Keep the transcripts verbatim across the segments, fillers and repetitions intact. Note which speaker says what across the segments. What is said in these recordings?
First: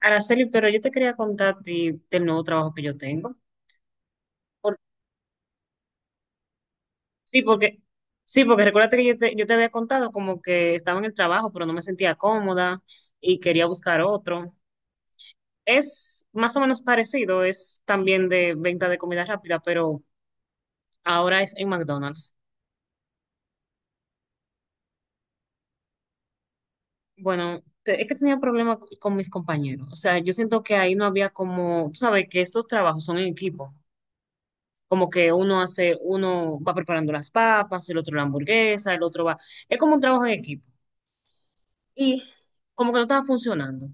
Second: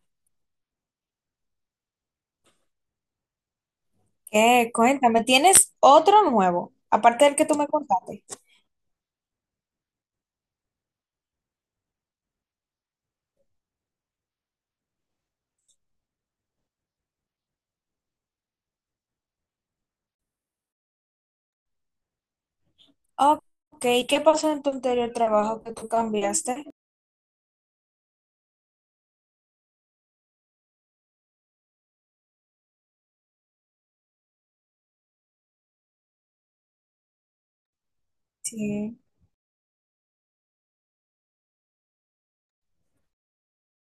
Speaker 1: Araceli, pero yo te quería contar a ti del nuevo trabajo que yo tengo.
Speaker 2: ¿Qué?
Speaker 1: Por-
Speaker 2: Cuéntame, ¿tienes otro nuevo, aparte del
Speaker 1: sí,
Speaker 2: que tú me
Speaker 1: porque,
Speaker 2: contaste?
Speaker 1: sí, porque recuérdate que yo te, yo te había contado como que estaba en el trabajo, pero no me sentía cómoda y quería buscar otro. Es más o menos parecido, es también de venta de comida rápida, pero ahora es en McDonald's.
Speaker 2: Ok, ¿qué pasó en tu anterior trabajo que tú cambiaste?
Speaker 1: Bueno, te- es que tenía problemas con mis compañeros. O sea, yo siento que ahí no había como, tú sabes que estos trabajos son en equipo. Como que uno hace, uno va preparando las papas, el otro la hamburguesa,
Speaker 2: Sí.
Speaker 1: el otro va. Es como un trabajo en equipo. Y como que no estaba funcionando.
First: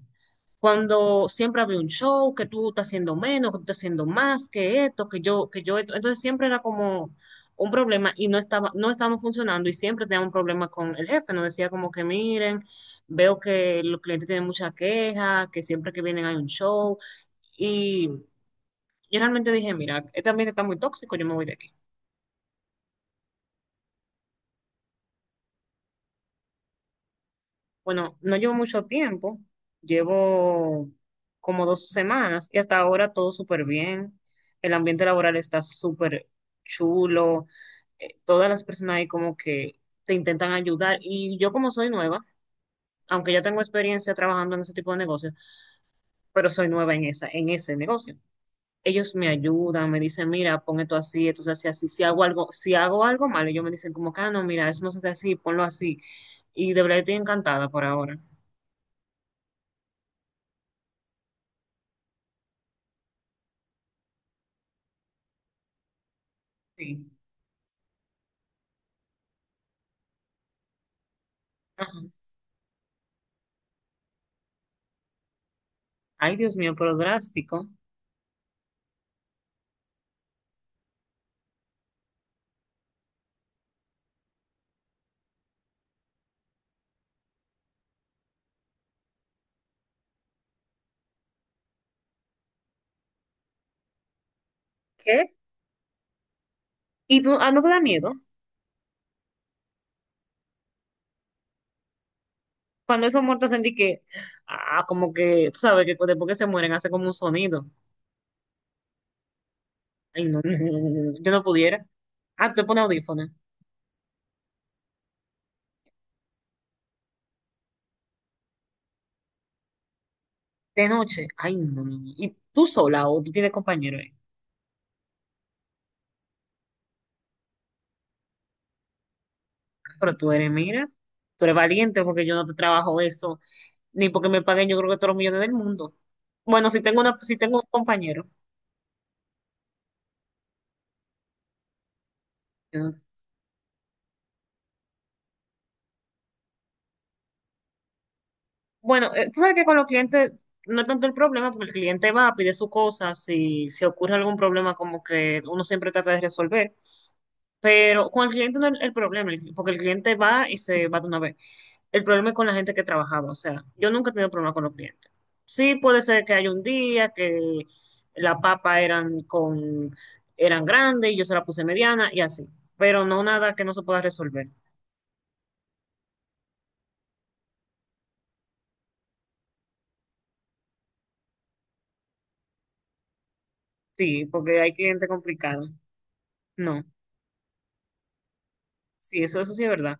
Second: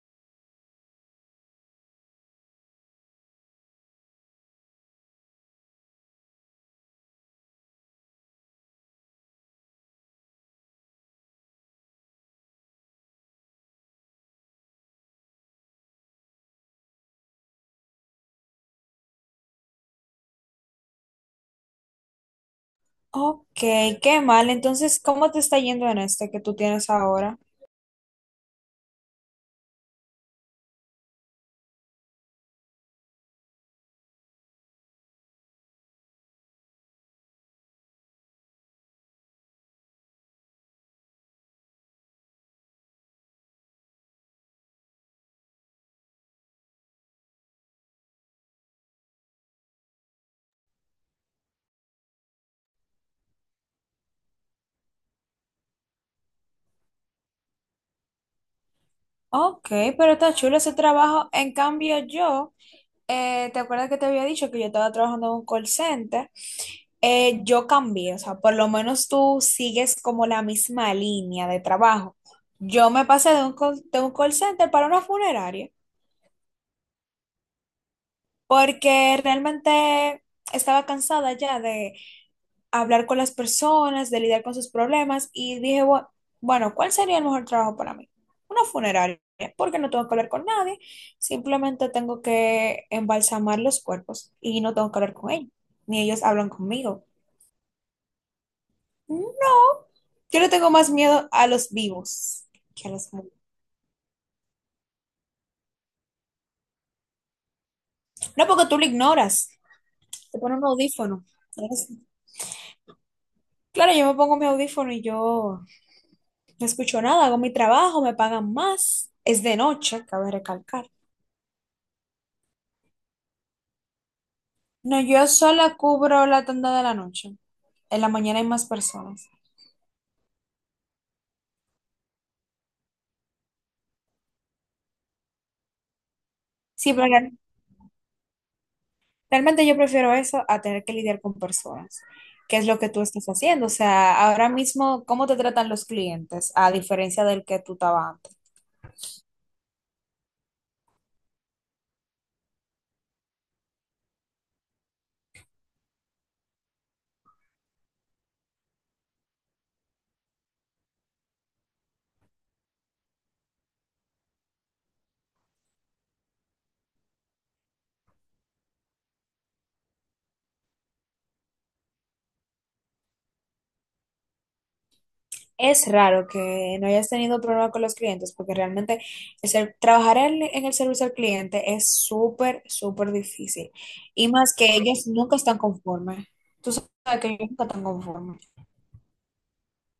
Speaker 1: Cuando siempre había un show, que tú estás haciendo menos, que tú estás haciendo más, que esto, que yo, que yo esto. Entonces siempre era como un problema y no estaba, no estábamos funcionando y siempre teníamos un problema con el jefe. Nos decía como que miren, veo que los clientes tienen mucha queja, que siempre que vienen hay un show. Y yo realmente dije, mira, este ambiente está muy tóxico, yo me voy de aquí.
Speaker 2: Ok, qué mal. Entonces, ¿cómo te está yendo en este que tú tienes ahora?
Speaker 1: Bueno, no llevo mucho tiempo, llevo como dos semanas y hasta ahora todo súper bien. El ambiente laboral está súper chulo, eh, todas las personas ahí como que te intentan ayudar y yo como soy nueva, aunque ya tengo experiencia trabajando en ese tipo de negocios, pero soy nueva en esa, en ese negocio. Ellos me ayudan, me dicen, mira, pon esto así, esto se hace así, si hago algo, si hago algo mal, ellos me dicen como que, ah, no, mira, eso no se hace así, ponlo así. Y de verdad estoy encantada por ahora.
Speaker 2: Ok, pero está chulo ese trabajo. En cambio, yo, eh, ¿te acuerdas que te había dicho que yo estaba trabajando en un call center?
Speaker 1: Sí.
Speaker 2: Eh, yo cambié, o sea, por lo menos tú sigues como la misma línea de trabajo.
Speaker 1: Ajá.
Speaker 2: Yo me pasé de un call, de un call center para una funeraria.
Speaker 1: Ay, Dios mío, pero drástico.
Speaker 2: Porque realmente estaba cansada ya de hablar con las personas, de lidiar con sus problemas y dije, "Bu- bueno, ¿cuál sería el mejor trabajo para mí? Una funeraria, porque no tengo que hablar con nadie, simplemente tengo que embalsamar los cuerpos y no tengo que hablar con
Speaker 1: ¿Qué?
Speaker 2: ellos, ni ellos hablan conmigo".
Speaker 1: ¿Y tú, ah, no te da miedo?
Speaker 2: No, yo le tengo más miedo a los vivos que a
Speaker 1: Cuando
Speaker 2: los
Speaker 1: esos
Speaker 2: muertos.
Speaker 1: muertos sentí que, ah, como que, tú sabes que cu- después que se mueren hace como un sonido.
Speaker 2: No, porque tú lo ignoras,
Speaker 1: Ay,
Speaker 2: te
Speaker 1: no,
Speaker 2: pones un audífono.
Speaker 1: yo no pudiera.
Speaker 2: Entonces,
Speaker 1: Ah, tú te pones audífonos.
Speaker 2: claro, yo me pongo mi audífono y yo no escucho nada, hago mi trabajo, me pagan más. Es de noche, cabe
Speaker 1: De
Speaker 2: recalcar.
Speaker 1: noche, ay, no, no, no, no. ¿Y tú sola o tú tienes compañero ahí?
Speaker 2: No, yo sola cubro la tanda de la noche. En la mañana hay más personas.
Speaker 1: Pero tú eres, mira, tú eres valiente porque yo no te trabajo eso, ni porque me paguen yo creo que todos los millones del mundo. Bueno, si
Speaker 2: Sí,
Speaker 1: tengo
Speaker 2: pero
Speaker 1: una, si
Speaker 2: real-
Speaker 1: tengo un compañero.
Speaker 2: realmente yo prefiero eso a tener que lidiar con personas, que es lo que tú estás haciendo. O sea, ahora mismo, ¿cómo te tratan los clientes a diferencia del que tú estabas antes?
Speaker 1: Bueno, eh, tú sabes que con los clientes no es tanto el problema, porque el cliente va, pide su cosa, si, si ocurre algún problema, como que uno siempre trata de resolver. Pero con el cliente no es el problema, el- porque el cliente va y se va de una vez. El problema es con la gente que trabajaba, o sea, yo nunca he tenido problema con los clientes. Sí, puede ser que haya un día que la papa eran con, eran grandes y yo se la puse mediana y así, pero no nada que no se pueda resolver.
Speaker 2: Es raro que no hayas tenido problema con los clientes, porque realmente el ser- trabajar en, en el servicio al cliente es súper, súper difícil.
Speaker 1: Sí,
Speaker 2: Y más
Speaker 1: porque hay
Speaker 2: que
Speaker 1: cliente
Speaker 2: ellos nunca están
Speaker 1: complicado.
Speaker 2: conformes. Tú
Speaker 1: No,
Speaker 2: sabes que ellos nunca están conformes.
Speaker 1: sí, eso, eso sí es verdad.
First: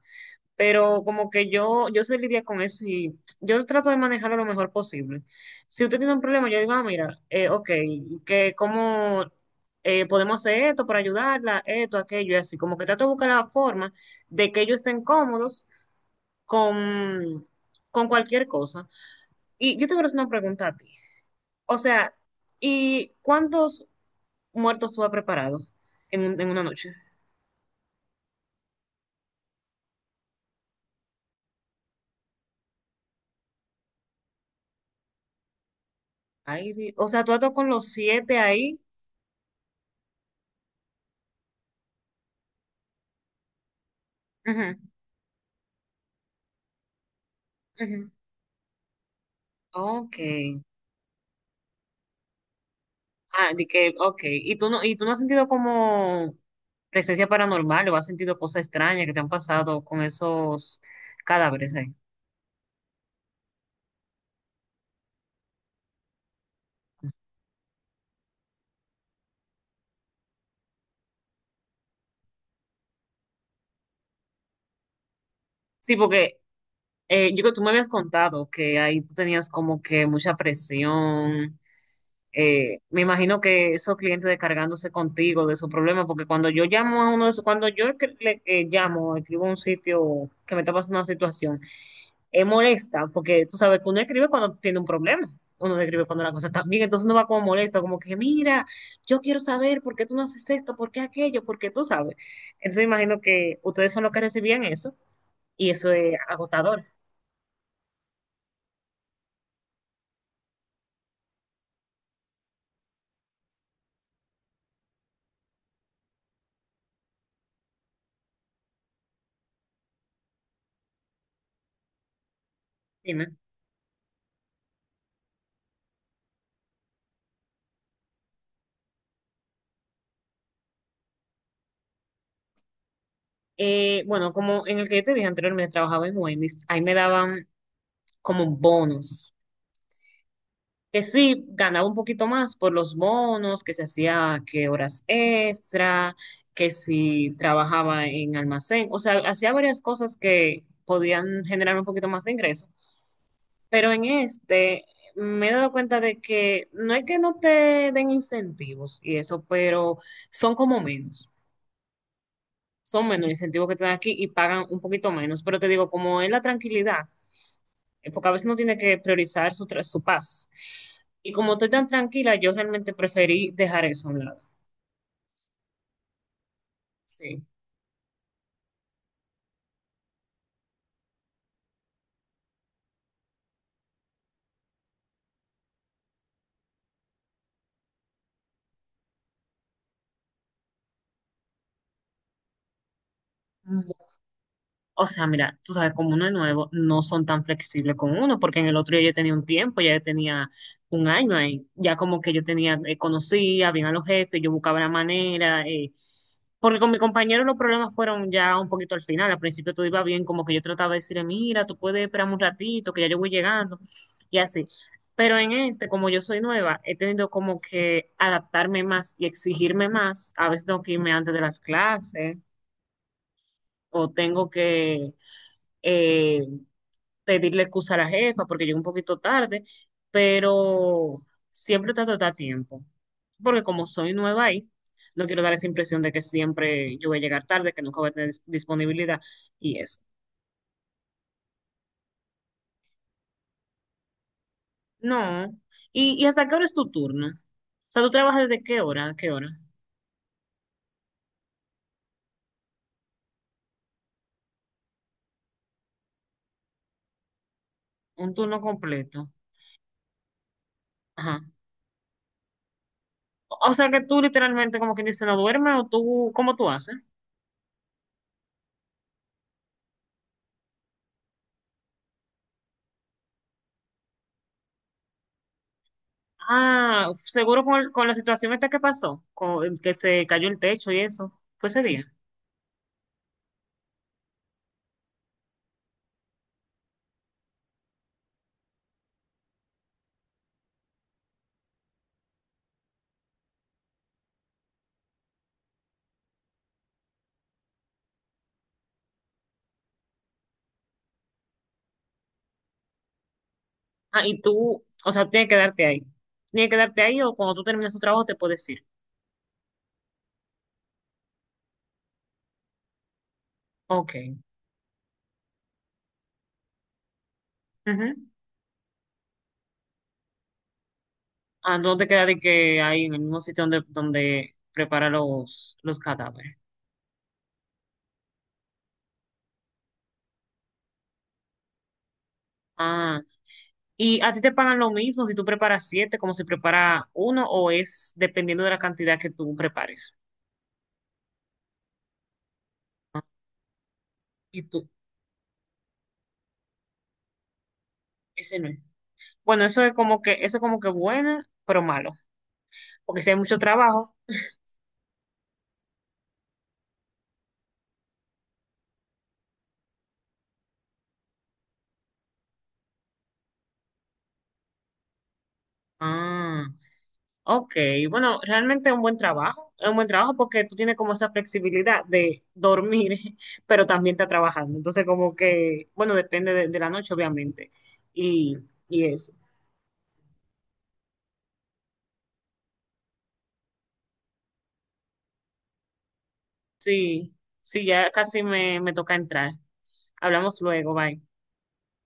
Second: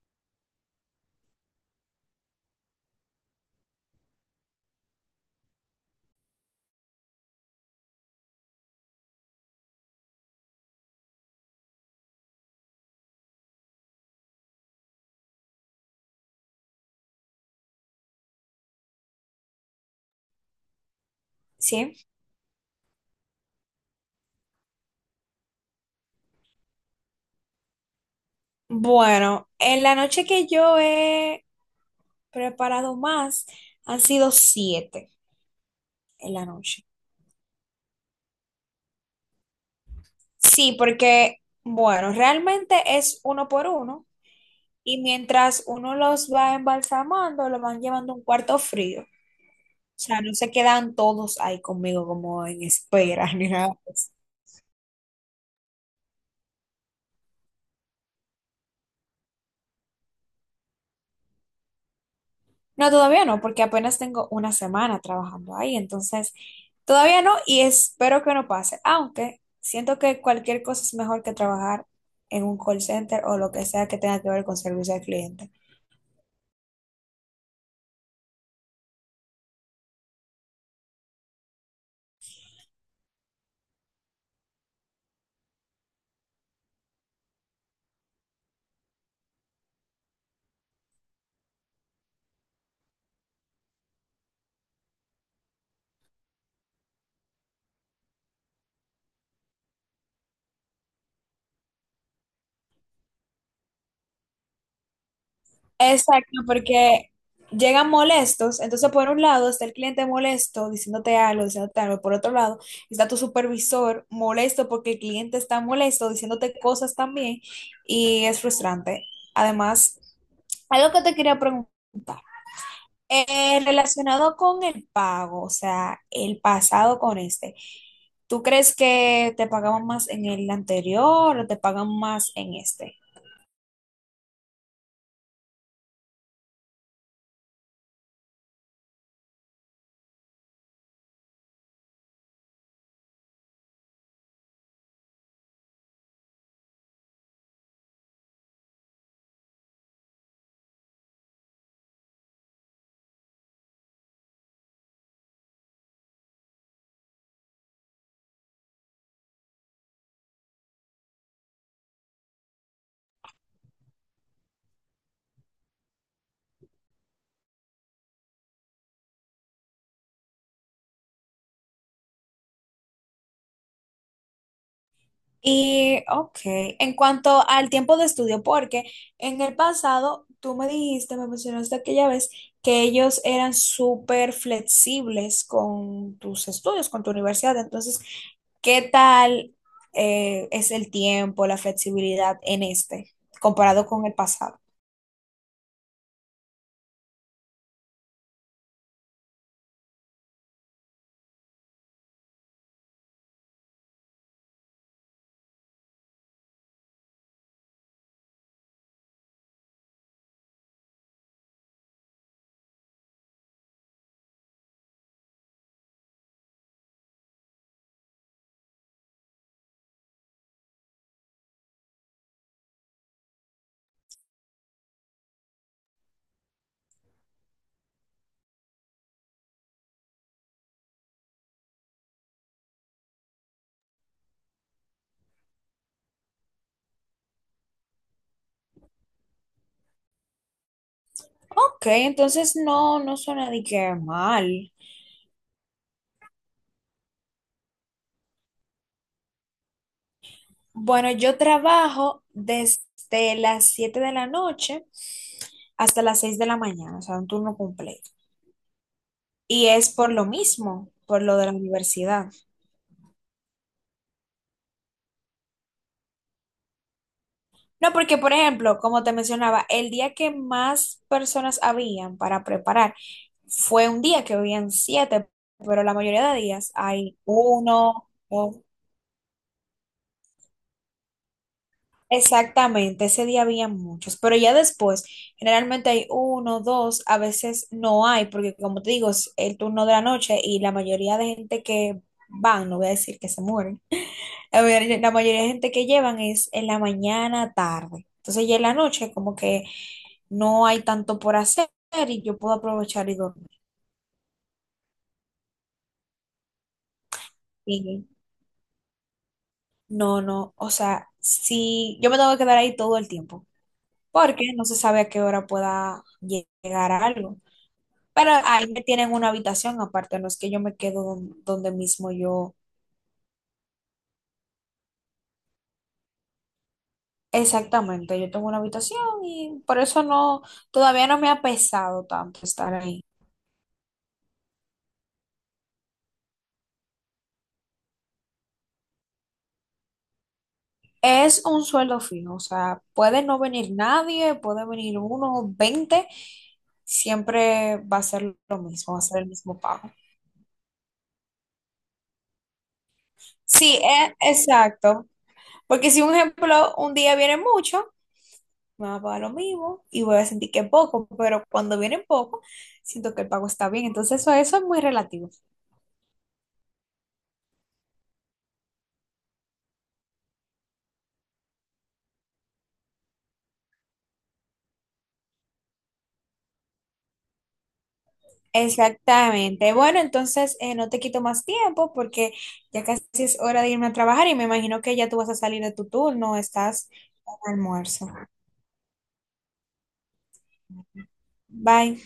Speaker 1: Pero como que yo, yo sé lidiar con eso y yo trato de manejarlo lo mejor posible. Si usted tiene un problema, yo digo, ah, mira, eh, ok, que cómo eh, podemos hacer esto para ayudarla, esto, aquello, y así, como que trato de buscar la forma de que ellos estén cómodos con, con cualquier cosa. Y yo te quiero hacer una pregunta a ti. O
Speaker 2: Sí.
Speaker 1: sea, ¿y cuántos muertos tú has preparado en, un- en una noche?
Speaker 2: Bueno, en la noche que yo he preparado más, han sido siete en la
Speaker 1: Ay,
Speaker 2: noche.
Speaker 1: di- o sea, tú has estado con los siete ahí.
Speaker 2: Sí, porque, bueno, realmente es uno por uno.
Speaker 1: Ujú,
Speaker 2: Y mientras uno los va embalsamando, los van
Speaker 1: ujú.
Speaker 2: llevando a un cuarto frío. O
Speaker 1: Ok.
Speaker 2: sea, no se quedan todos ahí conmigo como en espera ni
Speaker 1: Ah, de
Speaker 2: nada
Speaker 1: que,
Speaker 2: de eso.
Speaker 1: ok. ¿Y tú no, y tú no has sentido como presencia paranormal o has sentido cosas extrañas que te han pasado con esos cadáveres ahí?
Speaker 2: No, todavía no, porque apenas tengo una semana trabajando ahí, entonces todavía no y espero que no pase, aunque siento que cualquier cosa es mejor que trabajar en un call center o lo que sea que tenga que ver con servicio al cliente.
Speaker 1: Sí, porque eh, yo creo que tú me habías contado que ahí tú tenías como que mucha presión. Eh, me imagino que esos clientes descargándose contigo de su problema, porque cuando yo llamo a uno de esos, cuando yo que- le eh, llamo, escribo a un sitio que me está pasando una situación, eh, molesta, porque tú sabes que uno escribe cuando tiene un problema, uno no escribe cuando la cosa está bien, entonces uno va como molesto, como que mira, yo quiero saber por qué tú no haces esto, por qué aquello, por qué tú sabes. Entonces imagino que ustedes son los que recibían eso y eso es
Speaker 2: Exacto,
Speaker 1: agotador.
Speaker 2: porque llegan molestos, entonces por un lado está el cliente molesto diciéndote algo, diciéndote algo, por otro lado está tu supervisor molesto porque el cliente está molesto diciéndote cosas también y es frustrante. Además, algo que te quería preguntar,
Speaker 1: Dime.
Speaker 2: eh, relacionado con el pago, o sea, el pasado con este, ¿tú crees que te pagaban más en el anterior o te pagan más en este?
Speaker 1: Eh, bueno, como en el que yo te dije anteriormente, trabajaba en Wendy's, ahí me daban como bonos que sí ganaba un poquito más por los bonos, que se hacía que horas extra, que si trabajaba en almacén, o sea, hacía varias cosas que podían generar un poquito más de ingreso. Pero en este me he dado cuenta de que no es que no te den incentivos y eso, pero son como menos. Son menos los incentivos que te dan aquí y pagan un poquito menos. Pero te digo, como es la tranquilidad, eh, porque a veces uno tiene que priorizar su, tra- su paz. Y como estoy tan tranquila, yo realmente preferí dejar eso a un lado.
Speaker 2: Y, ok, en
Speaker 1: Sí.
Speaker 2: cuanto al tiempo de estudio, porque en el pasado tú me dijiste, me mencionaste aquella vez que ellos eran súper flexibles con tus estudios, con tu universidad. Entonces, ¿qué tal eh, es el tiempo, la flexibilidad en este, comparado con
Speaker 1: Ujú.
Speaker 2: el pasado?
Speaker 1: O sea, mira, tú sabes, como uno es nuevo, no son tan flexibles con uno, porque en el otro yo ya tenía un tiempo, ya yo tenía un año ahí, ya como que yo tenía, eh, conocía bien a los jefes, yo buscaba la manera. eh, Porque con mi compañero los problemas fueron ya un poquito al final. Al principio todo iba bien, como que yo trataba de decirle, mira, tú puedes esperar un ratito, que ya yo voy llegando, y así. Pero en este, como yo soy nueva, he tenido como que adaptarme más y exigirme más. A veces tengo que irme antes de las clases o tengo que eh, pedirle excusa a la jefa porque llegué un poquito tarde, pero siempre trato de estar a tiempo, porque como soy nueva ahí, no quiero dar esa impresión de que siempre yo voy a llegar tarde, que nunca voy a tener dis- disponibilidad y eso.
Speaker 2: Ok, entonces no, no suena de que mal.
Speaker 1: No. ¿Y, y hasta qué hora es tu turno? O sea, ¿tú trabajas desde qué hora a qué hora?
Speaker 2: Bueno, yo trabajo desde las siete de la noche hasta las seis de la mañana, o sea, un turno completo.
Speaker 1: Un turno completo.
Speaker 2: Y es por lo mismo, por lo
Speaker 1: Ajá.
Speaker 2: de la universidad.
Speaker 1: O o sea, que tú literalmente como quien dice no duermes o tú, ¿cómo tú haces?
Speaker 2: No, porque, por ejemplo, como te mencionaba, el día que más personas habían para preparar fue un día que habían siete, pero la mayoría de días
Speaker 1: Ah,
Speaker 2: hay
Speaker 1: seguro con, el- con
Speaker 2: uno,
Speaker 1: la situación
Speaker 2: dos.
Speaker 1: esta que pasó, con, que se cayó el techo y eso. Fue ese día.
Speaker 2: Exactamente, ese día había muchos, pero ya después, generalmente hay uno, dos, a veces no hay, porque como te digo, es el turno de la noche y la mayoría de gente que van, no voy a decir que se mueren, la mayoría, la mayoría de gente que llevan es en la mañana, tarde. Entonces ya en la noche como que no hay tanto por hacer y yo puedo aprovechar y dormir.
Speaker 1: Ah, y tú, o sea, tienes que quedarte ahí. Tienes que quedarte ahí o cuando tú termines tu
Speaker 2: Y
Speaker 1: trabajo te puedes ir.
Speaker 2: no, no, o sea, si yo me tengo que quedar ahí todo el tiempo,
Speaker 1: Ok.
Speaker 2: porque no se sabe a qué hora pueda llegar algo.
Speaker 1: Ujú.
Speaker 2: Pero ahí me tienen una habitación aparte, no es que yo me quedo don- donde
Speaker 1: Ah, no te
Speaker 2: mismo
Speaker 1: queda de
Speaker 2: yo.
Speaker 1: que ahí en el mismo sitio donde, donde prepara los, los cadáveres.
Speaker 2: Exactamente, yo tengo una habitación y por eso no, todavía no me ha pesado tanto estar ahí.
Speaker 1: Ah, ¿y a ti te pagan lo mismo si tú preparas siete como si prepara uno o es dependiendo de la cantidad que tú prepares?
Speaker 2: Es un sueldo fijo, o sea, puede no venir nadie,
Speaker 1: Y
Speaker 2: puede
Speaker 1: tú,
Speaker 2: venir uno, veinte, siempre va a ser lo
Speaker 1: ese no es.
Speaker 2: mismo, va a ser el mismo
Speaker 1: Bueno, eso
Speaker 2: pago.
Speaker 1: es como que, eso es como que bueno, pero malo. Porque si hay mucho
Speaker 2: Sí, e-
Speaker 1: trabajo.
Speaker 2: exacto, porque si un ejemplo, un día viene mucho, me va a pagar lo mismo y voy a sentir que es poco, pero cuando viene poco, siento que el pago está bien. Entonces, eso, eso es muy relativo.
Speaker 1: Ah. Ok, bueno, realmente es un buen trabajo, es un buen trabajo porque tú tienes como esa flexibilidad de dormir, pero también estás trabajando. Entonces, como que, bueno, depende de, de la noche, obviamente. Y, y eso.
Speaker 2: Exactamente. Bueno, entonces eh, no te quito más tiempo porque ya casi es hora de irme a trabajar y me imagino que ya tú vas a salir de tu turno, estás
Speaker 1: Sí,
Speaker 2: en
Speaker 1: sí,
Speaker 2: almuerzo.
Speaker 1: ya casi me, me toca entrar. Hablamos luego, bye.
Speaker 2: Bye.